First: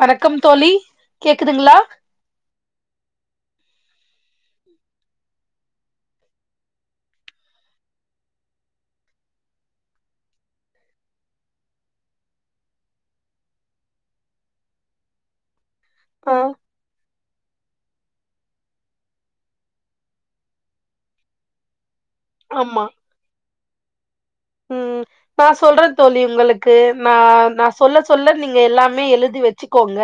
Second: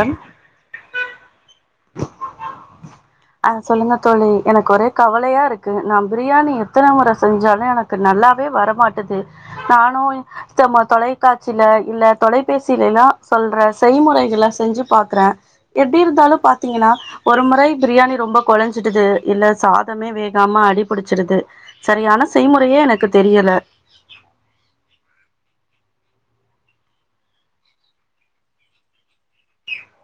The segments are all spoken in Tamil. வணக்கம் தோழி கேக்குதுங்ளா அ சொல்லுங்க தோழி எனக்கு ஒரே கவலையா இருக்கு நா பிரியாணி எத்தன முற செஞ்சாலு எனக்கு க்கு நல்லாவே வர மாட்டது நானு தம தொலைக்காட்சில இல்ல தொலைபேசில எல்லா சொல்ற செய்முறைகள செஞ்சு பாக்குறே எப்டி இருந்தாலு ஆ பாத்தீங்கன்னா ஒரு முறை பிரியாணி ரொம்ப கொலஞ்சிடுது இல்ல சாதமே வேகாம அடிபிடிச்சுடுது சரியான செய்முறையே ஆமா எனக்கு தெரியல ம் நா சொல்றே தோழி உங்களுக்கு நா நா சொல்ல சொல்ல நீங்க எல்லாமே எழுதி வச்சுக்கோங்க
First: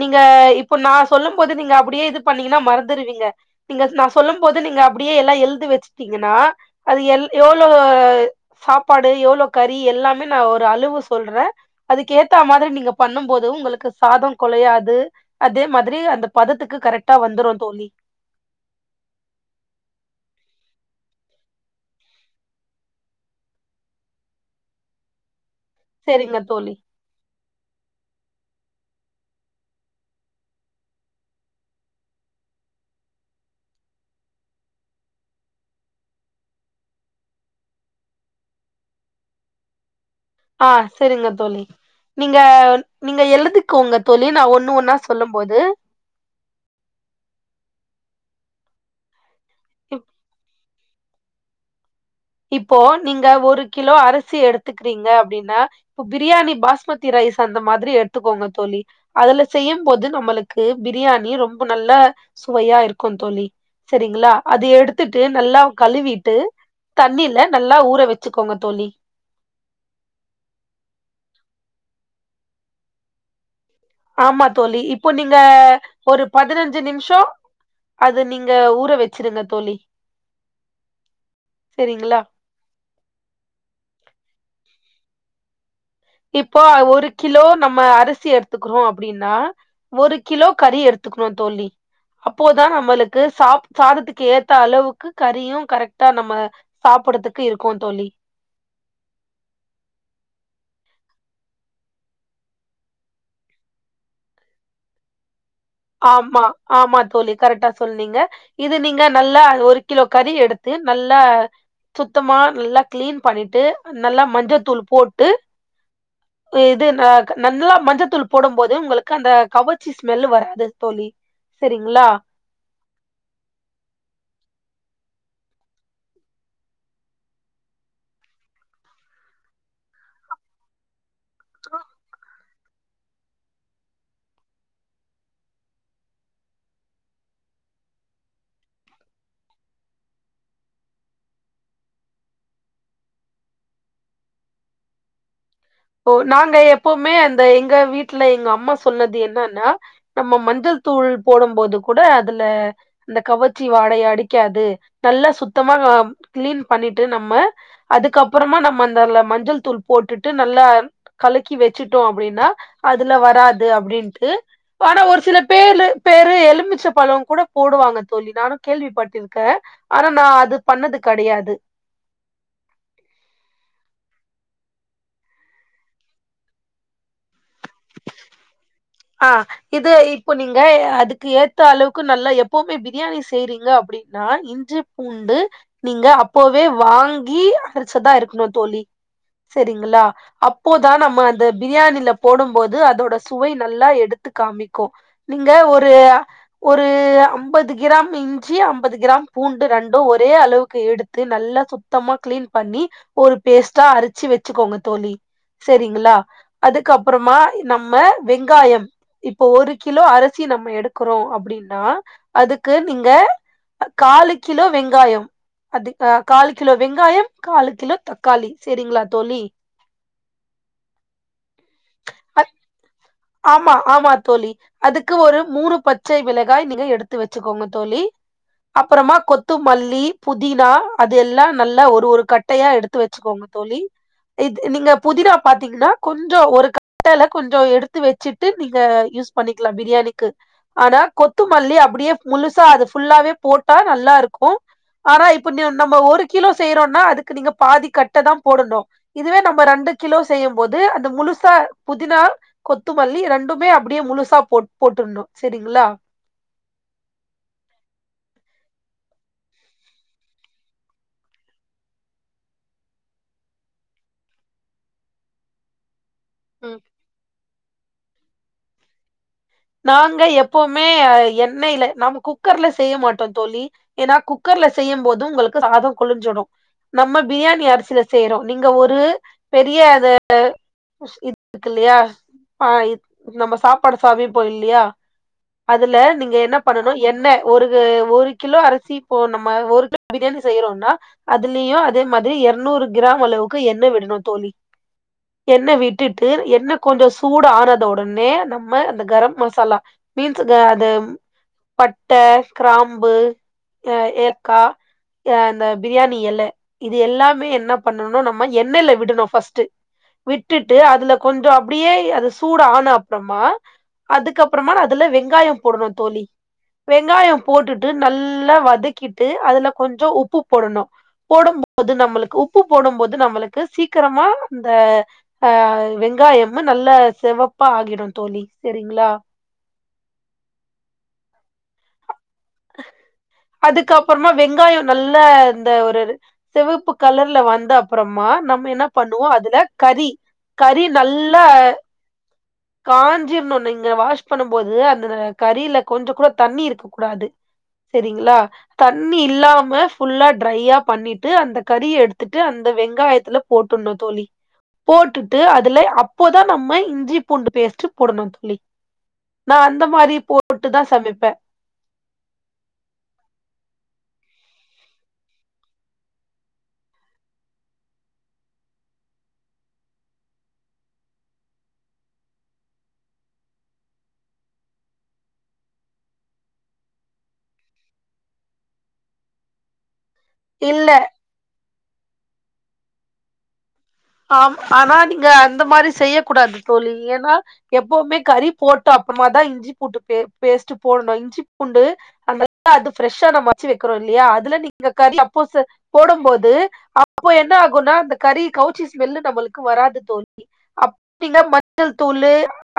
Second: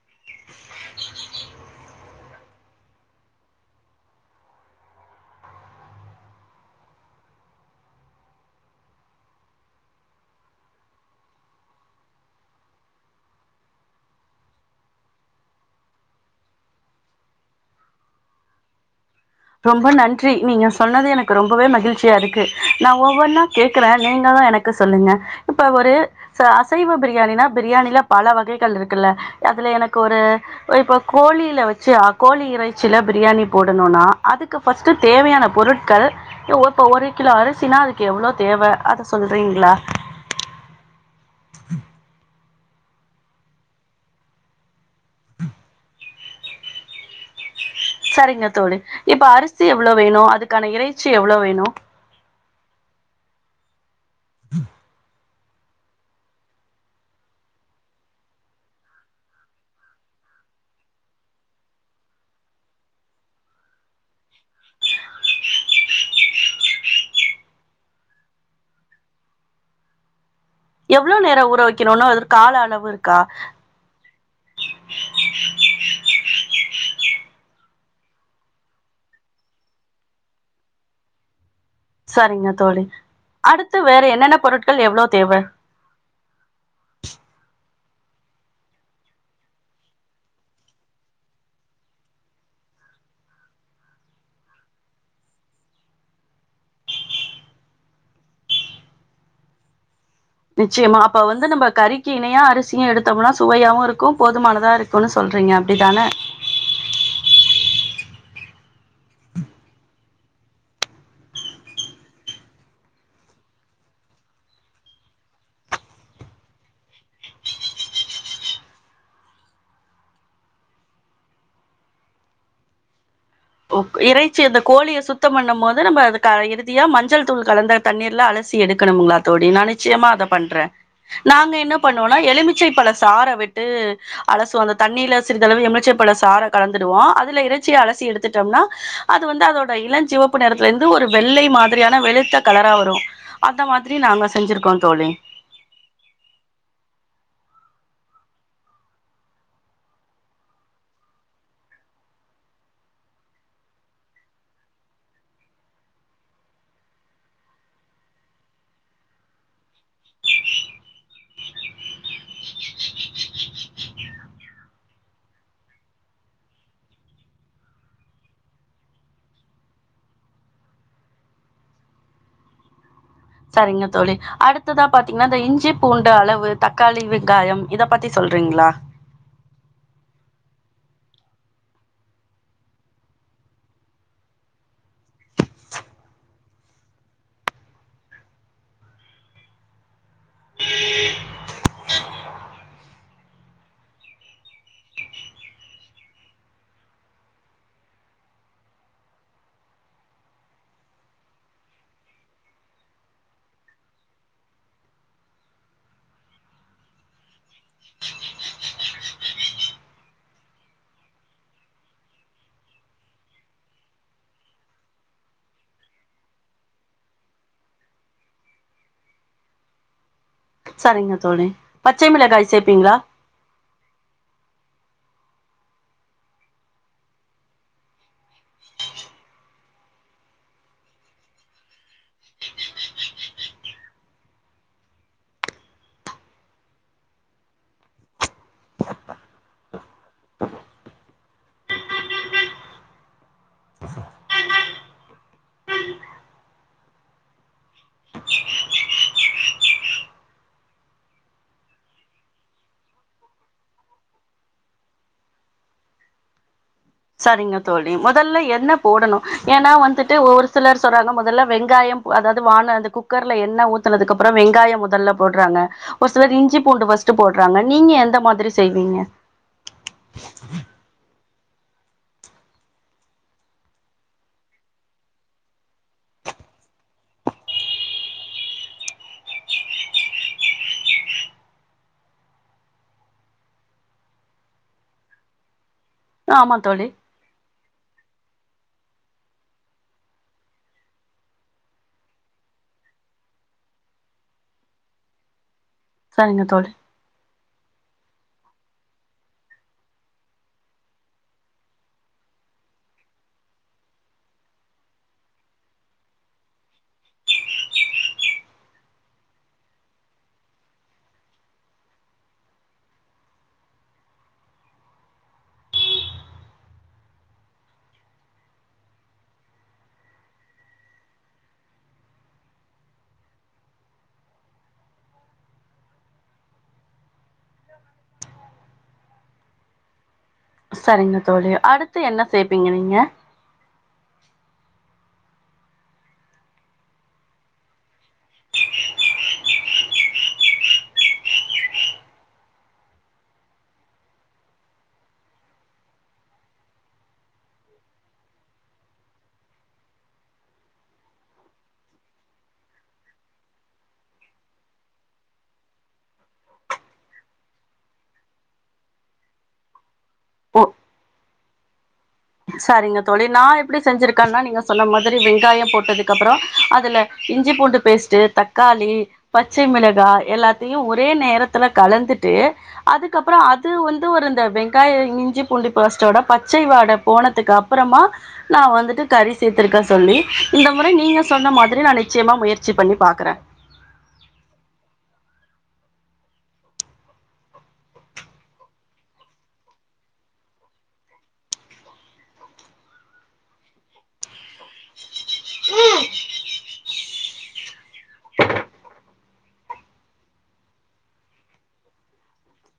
நீங்க இப்போ நா சொல்லம் போது நீங்க அப்படியே இது பண்ணீங்கன்னா மறந்துருவீங்க நீங்க நா சொல்லும் போது நீங்க அப்டியே எல்லா எழுதி வச்சுட்டீங்கன்னா அது எல் எவ்ளோ சாப்பாடு எவ்ளோ கறி எல்லாமே நா ஒரு அளவு சொல்றே அதுக்கு ஏத்த மாதிரி நீங்க பண்ணும் போது உங்களுக்கு சாதம் குலையாது அதே மாதிரி அந்த பதத்துக்கு கரெக்டா வந்துரு தோழி ரொம்ப நன்றி நீங்க சொன்னது எனக்கு ரொம்பவே மகிழ்ச்சியா இருக்கு நா ஒவ்வொன்னா கேக்குறே நீங்களு எனக் க்கு சொல்லுங்க இப்ப ஒரு செரிங்க சோ தோழி அசைவ பிரியாணின்னா பிரியாணில பல வகைகள் இருக்குல்ல அதுல எனக்கு ஒரு இப்ப கோழில வச்சு கோழி இறைச்சில பிரியாணி போடணுன்னா அதுக்கு ஃபர்ஸ்ட்டு தேவையான பொருட்கள் இப்ப ஒரு கிலோ அரிசினா அதுக்கு எவ்ளோ தேவை அத சொல்றீங்களா அ சரிங்க தோழி நீங்க நீங்க எழுதிக்கோங்க தோழி நா ஒண்ணு ஒன்னா சொல்லும் போது சரிங்க தோழி இப்ப அரிசி எவ்ளோ இப்- வேணு அதுக்கான இறைச்சி எவ்ளோ வேணு இப்போ நீங்க ஒரு கிலோ அரிசி எடுத்துக்குறீங்க அப்டின்னா இப்ப பிரியாணி பாஸ்மதி ரைஸ் அந்த மாதிரி எடுத்துக்கோங்க தோழி அதுல செய்யும்போது நம்மளுக்கு பிரியாணி ரொம்ப நல்லா சுவையா இருக்கு தோழி சரிங்களா அது எடுத்துட்டு நல்லா கழுவிட்டு தண்ணில நல்லா ஊற வச்சுக்கோங்க தோழி எவ்ளோ நேர ஊற வைக்கணுன்னு ஒரு கால அளவு இருக்கா ஆமா தோழி இப்ப நீங்க ஒரு பதினஞ்சு நிமிஷோ அது நீங்க ஊற வெச்சிருங்க தோழி செரிங்களா சரிங்க தோழி அடுத்து வேற என்னென்ன பொருட்கள் எவ்ளோ தேவை இப்போ ஒரு கிலோ நம்ம அரிசி எடுத்துக்கிறோ அப்டின்னா ஒரு கிலோ கறி எடுத்துக்கணு தோழி அப்போதா நம்மளுக்கு சாப் சாதத்துக்கு ஏத்த அளவுக்கு கறியும் கரெக்டா நம்ம சாப்புட்றதுக்கு இருக்கு தோழி நிச்சயமா அப்ப வந்து நம்ப கறிக்கு இணையா அரிசியு எடுத்தோம்னா சுவையாவு இருக்கும் போதுமானதா இருக் க்குனு சொல்றீங்க அப்டி தானே ஆமா ஆமா தோழி கரெக்டா சொன்னீங்க இது நீங்க நல்லா ஒரு கிலோ கறி எடுத்து நல்லா சுத்தமா நல்லா கிளீன் பண்ணிட்டு நல்லா மஞ்சத்தூள் போட்டு இது ந நல்லா மஞ்சத்தூள் போடும் போது உங்களுக்கு அந்த கவச்சி ஸ்மெல்லு வரா து தோழி சரிங்களா இறைச்சி அந்த கோழியை சுத்தம் பண்ணும் போது நம்ம அது இறுதியா மஞ்சள் தூள் கலந்த தண்ணீர்ல அலசி எடுக்கணுங்களா தோழி நா நிச்சயமா அத பண்றேன் நாங்க என்ன பண்ணுவோனா எலுமி ச்சு இப்ப நா சார விட்டு அலசுவோ ‌அந்த தண்ணியில சிறிதளவு எமிச்சைப்பழ சாரை கலந்துடுவோ அதுல இறைச்சிய அலசி எடுத்து த்துட்டோம்னா அது வந்து அதோட இளஞ்சிவப்பு நிறத்துல இருந்து ஒரு வெள்ளை மாதிரியான வெளுத்த கலரா வரும் அந்த மாதிரி நாங்க செஞ்சிருக்கோ தோழி ஓ நாங்க எப்பவுமே அந்த எங்க வீட்ல எங்க அம்மா சொன்னது என்னன்னா நம்ம மஞ்சள் தூள் போடம் போது கூட அதுல அந்த கவச்சி வாடைய அடிக்காது நல்லா சுத்தமா கிளீன் பண்ணிட்டு நம்ம அதுக்கப்புறமா நம்ம அந்தல மஞ்சள் தூள் போட்டுட்டு நல்லா கலக்கி வச்சுட்டோ அப்படின்னா அதுல வராது அப்டின்ட்டு ஆனா ஒரு சில பேரு பேரு எலுமிச்ச பழங் கூட போடுவாங்க தோழி நானு கேள்விப்பட்டிருக்கே ஆனா நா அது பண்ணது கடையாது சாரிங்க தோழி அடுத்ததா பாத்தீங்னா அந்த இஞ்சி பூண்டு அளவு தக்காளி வெங்காயம் இத பத்தி சொல்றீங்ளா ஆ இது இப்ப நீங்க ய அதுக்கு ஏத்த அளவுக்கு நல்ல எப்போமே பிரியாணி செய்றீங்க அப்டின்னான் இன்று பூண்டு நீங்க அப்பொவே வாங்கி அர்ச்சதா இருக்ணு தோழி சரிங்களா அப்போதா நம்ம அந்த பிரியாணில போடும்போது அதோட சுவை நல்லா எடுத்து காமிக்கு நீங்க ஒருஅ ஒரு அம்பது கிராம் இஞ்சி அம்பது க்ராம் பூண்டு ரெண்டும் ஒரே அளவுக்கு எடுத்து நல்லா சுத் த்தமா க்ளீன் பண்ணி ஒரு பேஸ்ட்டா அருச்சு வச்சுக்கோங்க தோழி சரிங்களா அதுக்கப்றமா நம்ம வெங்காயம் இப்போ ஒரு கிலோ அரிசி நம்ம எடுக்குறோ அப்டின்னா அதுக்கு நீங்க காலு கிலோ வெங்காயம் அது ஆ காலு கிலோ வெங்காயம் காலு கிலோ தக்காளி செரிங்ளா தோழி சரிங்க தோழி பச்சை அ- மளகாய் சேப்பீங்ளா ஆமா ஆமா தோழி அதுக்கு ஒரு மூணு பச்சை வளகாய் நீங்க எடுத்து வெச்சுக்கோங்க தோழி அப்பறமா கொத்துமல்லி புதினா அது எல்லா நல்லா ஒரு ஒரு கட் ட்டையா எடுத்து வெச்சுக்கோங்க தோழி இது நீங்க புதினா பாத்தீங்கன்னா கொஞ்சோ ஒரு கட் டல கொஞ்சோ எடுத் த்து வச்சுட்டு நீங்க யூஸ் பண்ணிக்கலா பிரியாணிக்கு ஆனா கொத்துமல்லி அப்படியே முழுசா அது ஃபுல்லாவே போட்டா நல்லாருக்கு ஆனா இப்ப ந்யு நம்ப ஒரு கிலோ செய்யறோம்னா அதுக்கு நீங்க பாதி கட்ட தா போடணு இதுவே நம்ம ரண்டு கிலோ செய்யும் போது அந்த முழுசா புதினா கொத்துமல்லி ரெண்டுமே அப்படியே முழுசா போட் போட்டுர்ணு சரிங்களா சரிங்க தோழி முதல்ல என்ன போடணு ஏன்னா வந்துட்டு ஓவொர் சிலர் சொல்றாங்க முதல்ல வெங்காயம் அதாவ்து வான அந்த குக்கர்ல எண்ண ஊத்துனக்கு அப்ற வெங்காய முதல்ல போட்றாங்க ஒ சிலர் இஞ்சி ம் பூண்டு வஸ்ட்டு போடுறாங்க நீங்க எந்த மாதிரி செய்வீங்க நாங்க எப்போமே எண்ணய்ல நாம குக்கர்ல செய்ய மாட்டோ தோழி ஏன்னா குக்கர்ல செய்யும் போது உங்களுக்கு சாதோ குளிஞ்சிடு நம்ம பிரியாணி அரிசில செய்றோ நீங்க ஒரு பெரிய அத இஷ் இத்துக்குலையா ஆ இத் நம்ம சாப்பாடு சாவி பொய்ல்லியா அதுல நீங்க ஆமா என்னனு தோழி பண்ணணு என்ன ஒருகு ஒரு கிலோ அரிசி இப்போ நம்ம ஒரு கிலோ பிரியாணி செய்யறோனா அதுலியு அதே மாதிரி யர்நூறு கிராம் அளவுக்கு எண்ணெ விடணு தோழி எண்ண விட் டிட்டுட்டு சரிங்க என்ன தோழி கொஞ்சோ சூட் ஆரத உடனே நம்ம அந்த கரம் மசாலா பீன்ஸுக அதெம் பட்ட க்ராம்பு எ ஏக்கா எ ந்த பிரியாணி எலே இது எல்லாமே என்ன பண்ணுனு நம்ம எண்ணெய்ல விடணு ஃபஸ்ட்டு விட்டுட்டு அதுல கொஞ்சோ அப்டியேய் அது சூட் ஆன அப்றம்மா அதுக்கப்பறமா நா அதுல வெங்காயோ போடணு தோழி வெங்காயோ போட்டுட்டு நல்லா வதக்கிட்டு அதுல கொஞ்சோ உப்பு போடணு போடும் ப்து நம்ளுக்கு உப்பு போடும் போது நம்மளுக்கு சீக்ரமா இந்த ஆ வெங்காயம்மு நல்லா செவப்பா ஆகிடு தோழி சரிங்ளா சரிங்க தோழி அடுத்து என்ன சேப்பீங்க நீங்க அதுக்கப்பற்மா வெங்காயோ நல்ல இந்த ஒருரு சிவப்பு கலர்ல வந்த அப்பறமா நம்ம என்ன பண்ணுவோ அதுல கறி கறி நல்லா காஞ்சிர்னு நீங்க வாஷ் பண்ணும் போது அந்த கறில கொஞ்சோ கூட தண்ணி இருக் கூடாது சேரிங்ளா தண்ணி இல்லாம ஃபுல்லா ட்ரையா பண்ணிட்டு அந்த கறிய எடுத்துட்டு அந்த வெங்காயத்துல போட்டுனு தோழி போட்டுட்டு அதுல அப்போதா நம்ம இஞ்சி பூண்டு பேஸ்ட்டு போடணு தோழி நா அந்த மாரி ஓ போட்டுட்டுதா சமைப்ப சரிங்க தோழி நா எப்டி செஞ்சிருக்கேன்னா நீங்க சொன்ன மாதிரி வெங்காயம் போட்டதுக்கு அப்புறோ அதுல இஞ்சி பூண்டு பேஸ்ட்டு தக்காளி பச்சை மிளகா எல்லாத்தையு ஒரே நேரத்துல கலந்துட்டு அதுக்கப்புறோ அது வந்து ஒரு இந்த வெங்காய இஞ்சி பூண்டி பேஸ்டோட பச்சை வாட போனதுக்கு அப்புறமா நா வந்துட்டு கறி சேர்த்துருக்க சொல்லி இந்த இல்ல முறை நீங்க சொன்ன மாதிரி நா நிச்சயமா முயற்சி பண்ணி பாக்குற ஆம் ஆனா நீங்க அந்த மாரி செய்ய கூடாது தோழி ஏன்னா எப்பவுமே கறி போட்ட அப்றமாதா இஞ்சி பூட்டு பே பேஸ்ட்டு போடணு இஞ்சிப் பூண்டு அதனால அது ஃப்ரெஷ்ஷா நம்ம அரச்சு வெக்றோ இல்லையா அதுல நீங்க கறி சப்போசு போடும்போது அப்போ என்ன ஆகுன்னா அந்த கறி கவுச்சி ஸ்மெல்லு நம்மளுக்கு வராது தோழி அப்டினா மஞ்சள் தூளு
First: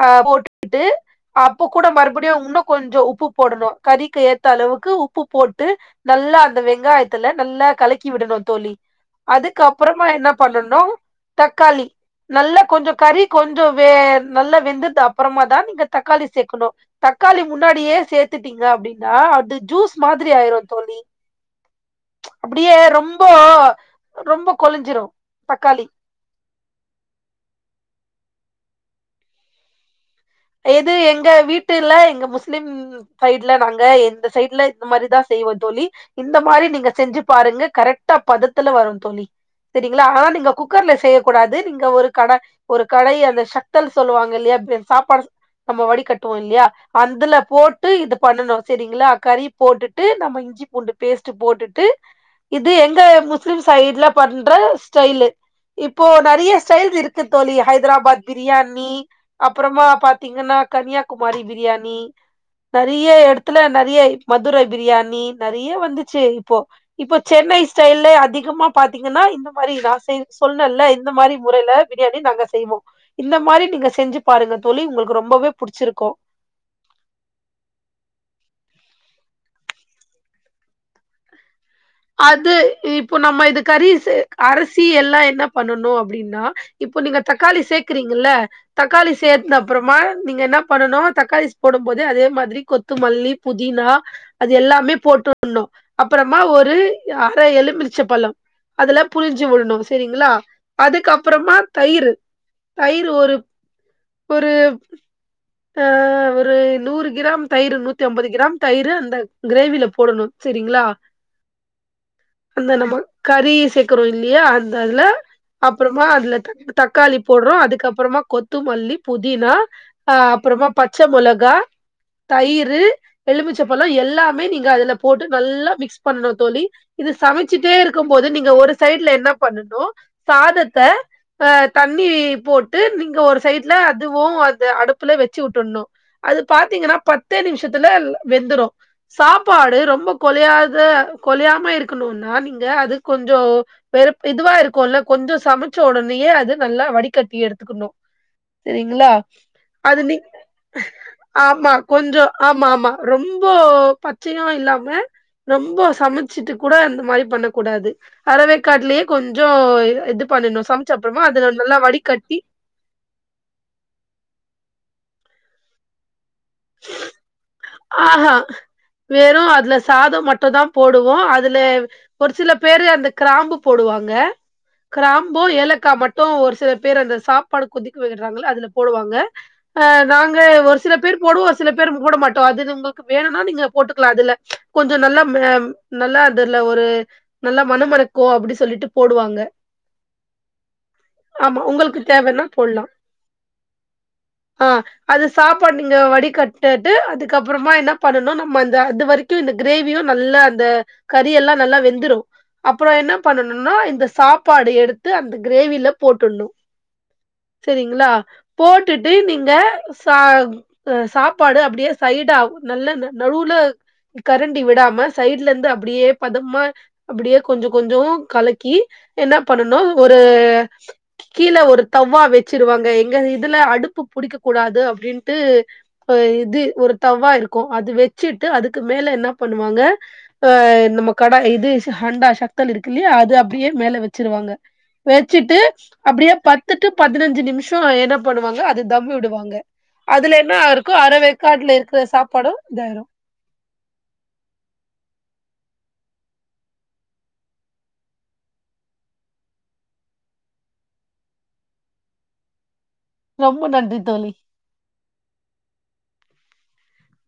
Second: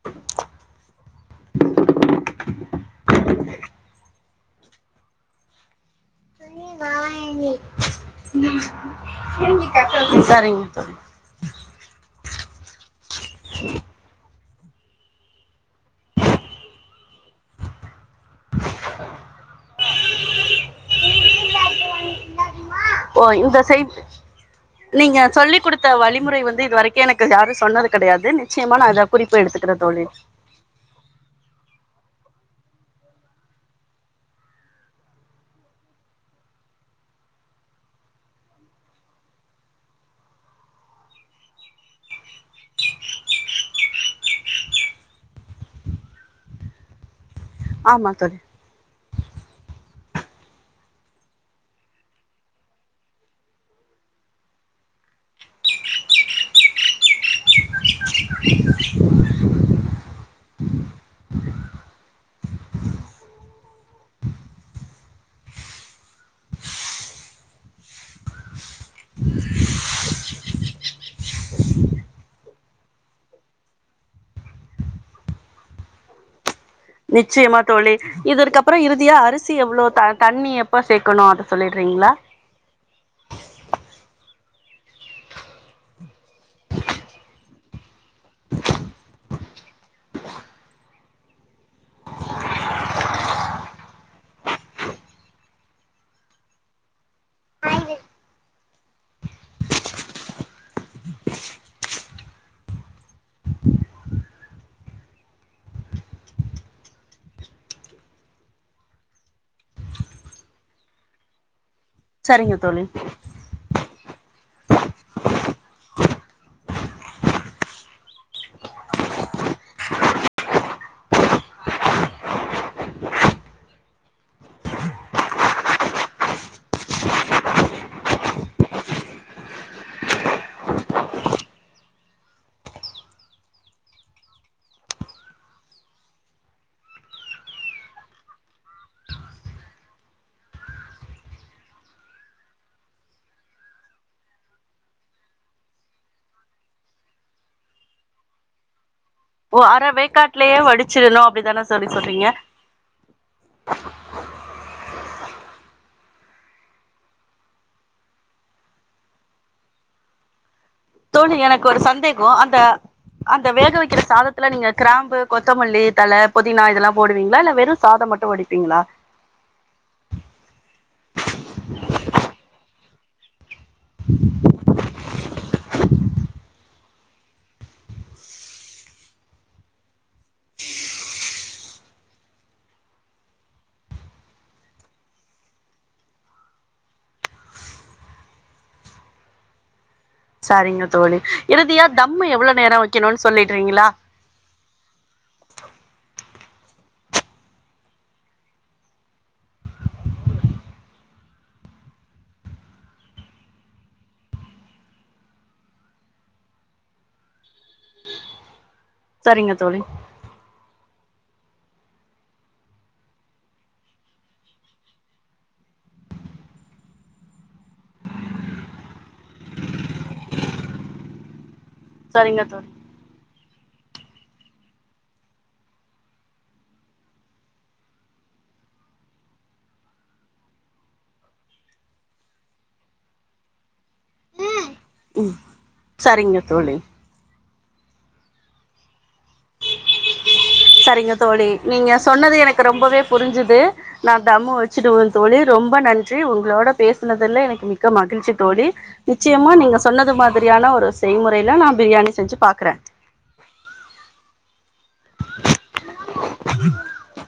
அ போட்டுட்டு அப்ப கூட மறுபடியு உன்னு கொஞ்சோ உப்பு போடணு கறிக்கு ஏத்த அளவுக்கு உப்பு போட்டு நல்லா அந்த வெங்காயத்துல நல்லா கலக்கி விடணு தோழி அதுக்கு அப்பறமா என்ன சரிங்க பண்ணனு தோழி தக்காளி நல்லா கொஞ்சோ கறி கொஞ்சோ வே நல்லா வெந்துது அப்பறமா தா நீங்க தக்காளி சேக்கணு தக்காளி முன்னாடியே சேத்துட்டீங்க அப்டின்னா அது ஜூஸ் மாதிரி ஆயிரு தோழி அப்டியே ரொம் ஓ இந்த சைட் நீங்க சொல்லிக் தக்காளி குடுத்த வழிமுறை வந் து இதுவரைக்கு எனக்கு யாரு சொன்னது கெடையாது நிச்சயமா நா இத குறிப்பு எடுத்துக்குற தோழி இது எங்க வீட்டுல எங்க முஸ்லிம் சைட்ல நாங்க எந்த சைட்ல இந்த மாரிதா செய்வோ தோழி இந்த மாரி நீங்க செஞ்சு பாருங்க கரெக்ட்டா பதத்துல வரு தோழி சரிங்ளா ஆ நீங்க குக்கர்ல செய்ய கூடாது நீங்க ஒரு கடா ஒரு கடைய அந்த சக்தல் சொல்லுவாங்க இல்லையா பே சாப்பாட நம்ம வடி கட்டுவோ இல்லயா அதுல போட்டு ஆமா இத தோழி பண்ணனு சைரிங்களா கறி போட்டுட்டு நம்ம இஞ்சி பூண்டு பேஸ்ட்டு போட்டுட்டு இது எங்க முஸ்லிம் சைடுல பண்ற ஸ்டைலு இப்போ நறைய ஸ்டைல்ஸ் இருக்கு தோழி ஹைதராபாத் பிரியாணி அப்றமா பாத் திங்கன்னா கன்னியாகுமாரி பிரியாணி நெறைய எடத்துல நெறைய மதுரை பிரியாணி நெறைய வந்துச்சு இப்போ இப்ப சென்னை ஸ்டைல்ல அதிகமா பாத்தீங்கன்னா இந்த மாரி நா செ சொன்னேல்ல இந்த மாரி முறைல பிரியாணி நாங்க செய்வோ இந்த மாரி நீங்க செஞ்சு பாருங்க தோழி உங்ளுக்கு ரொம்பவே புடிச்சிருக்கு நிச்சயமா தோழி இதற்கு அப்புறோ இறுதியா அரிசி எவ்ளோ த தண்ணி எப்ப சேக்கணு அத சொல்லிறீங்களா அது இப்போ நம்ம இது கரி சே அரிசி எல்லா என்ன பண்ணணு அப்டின்னா இப்ப நீங்க தக்காளி சேக்கறீங்கல்ல தக்காளி சேத்ன அப்றமா நீங்க என்ன பண்ணனு தக்காளி போடு போது அதே மாதிரி கொத்துமல்லி புதினா அது எல்லாமே போட்டுணும் அப்புறமா ஒரு அர எலுமிச்ச பழம் அதுல புளிஜ்ஜீ விடணு சரிங்களா அதுக்கப்றமா தயிர் தயிர் ஒரு ஒரு அ ஒரு நூறு கிராம் தயிரு நூத்தி ஐம்பது கிராம் தயிரு அந்த கிரேவில போடணு சரிங்களா சரிங்க அந்த தோழி நம்ம கறி சேர்க்றோம் இல்லையா அந்ததுல அப்புறமா அதுல தக்காளி போடுறோம் அதுக்கப்புரோமா கொத்துமல்லி புதினா அ அப்றமா பச்ச மோளகா தயிரு எலுமிச்சப்பழ எல்லாமே நீங்க அதுல போட்டு நல்லா மிக்ஸ் பண்ணணும் தோழி இத சமைச்சுட்டே இருக்கும போது நீங்க ஒரு சைட்ல என்ன பண்ணணும் சாதத்த அ தண்ணி போட்டு நீங்க ஒரு சைட்ல அதுவும் அந்த அடுப்புல வச்சு விட்றணும் அது பாத்தீங்னா பத்தே நிமிஷத்துல வெந்துடு சாப்பாடு ரொம்ப கொலையாத கொலையாம இருக்கணுனா நீங்க அது கொஞ்சோ வெறுப் இதுவா இருக்குல்ல கொஞ்சோ சமைச்ச உடனயே அது நல்லா வடிகட்டி எடுத்துக்கணு சரிங்ளா ஓ அர அது நீ வேக்காட்லயே வடிச்சிடணு அப்டிதான ஆம்மா தோழி கொஞ்சோ சொல்றீங்க ஆமாம்மா ரொம்ப பத் ச்சுயோ இல்லாம ரொம்போ சமைச்சுட்டு கூட அந்த மாரி பண்ணக்கூடாது அறவேக்காட்லயே கொஞ்சோ இது பண்ணணு ச தோழி எனக்கு ஒரு சந்தேகோ அந்த அந்த வேக வைக்கிற சாதத்துல நீங்க கிராம்பு கொத்தமல்லி தல புதினா இதெல்லா போடுவீங்களா இல்ல வெறு சாதோ மட்டு வடிப்பீங்களா வெறு அதுல சாதம் மட்டு தா போடுவோம் அதுல ஒரு சில பேரு அந்த கிராம்பு போடுவாங்க கிராம்பு ஏலக்கா மட்டு ஒரு சில பேர் அந்த சாப்பாடு கொதிக்க வைக்குறாங்கள அதுல போடுவாங்க ஆ நாங்க ஒரு சில பேர் போடுவோ ஒரு சில பேர் போடமாட்டோ அது உங்களுக்கு வேணும்னா நீங்க போட்டுக்கலாம் அதுல கொஞ்சோ நல்லா நல்லா அதுல ஒரு நல்லா மனமனக்கு அப்டின்னு சொல்லிட்டு போடுவாங்க சரிங்க தோழி ஆமா இறுதியா உங்களுக்கு தம் தேவைன்னா எவ்ளோ போடலாம். நேரோ வைக்கணும்னு சொல்லிடுறீங்களா ஆ அது சாப்பாடு நீங்க வடி கட்டனதூ அது அதுக்கு அப்புறமா என்ன பண்ணனும் நம்ம அந்த அது வரைக்கு இந்த கிரேவியு நல்ல அந்த கறி எல்லா நல்லா வெந்துரும் அப்புறோ என்ன பண்ணணும்னா இந்த சாப்பாடு எடுத்து அந்த கிரேவில போட்டுணும் சரிங்களா போட்டுட்டு நீங்க சரிங்க தோழி சா சாப்பாடு அப்டியே சைடா ஆ நல்ல நடுவுல கரண்டி விடாம சைடு்ல இருந்து அப்டியே பதமா அப்டியே கொஞ்சோ கொஞ்சோ கலக்கி என்னா பண்ணனும் ஒரு கீழே ஒரு தவ்வா சரிங்க தோழி வச்சிருவாங்க எங்க இதுல அடுப்பு பிடிக்க கூடாது அப்டின்ட்டு அ இது ஒரு தவ்வா இருக்கு அது வச்சுட்டு அதுக்கு மேல என்ன பண்ணுவாங்க ஆ நம்ம கடா இது ஹண்டா சக்தல் இருக்குல்லையா அது அப்டியே மேல வச்சிருவாங்க ம் வச்சுட்டு அப்டியே சரிங்க பத்து தோழி டு பதினஞ்சு நிமிஷோ என்ன பண்ணுவாங்க அத தம் விடுவாங்க அதுல என்ன இருக்கோ சரிங்க அரவே தோழி நீங்க சொன்னது எனக்கு ரொம்பவே புரிஞ்சுது நா தம்மு வச்சுடுவே தோழி ரொம்ப நன்றி உங்களோட பேசுனதுல எனக்கு மிக்க மகிழ்ச்சி தோழி நிச்சயமா நீங்க சொன்னது மாதிரியான ஒரு செய்முறையில நா பிரியாணி செஞ்சு பாக்குறே ரொம்ப நன்றி தோழி [inaudible]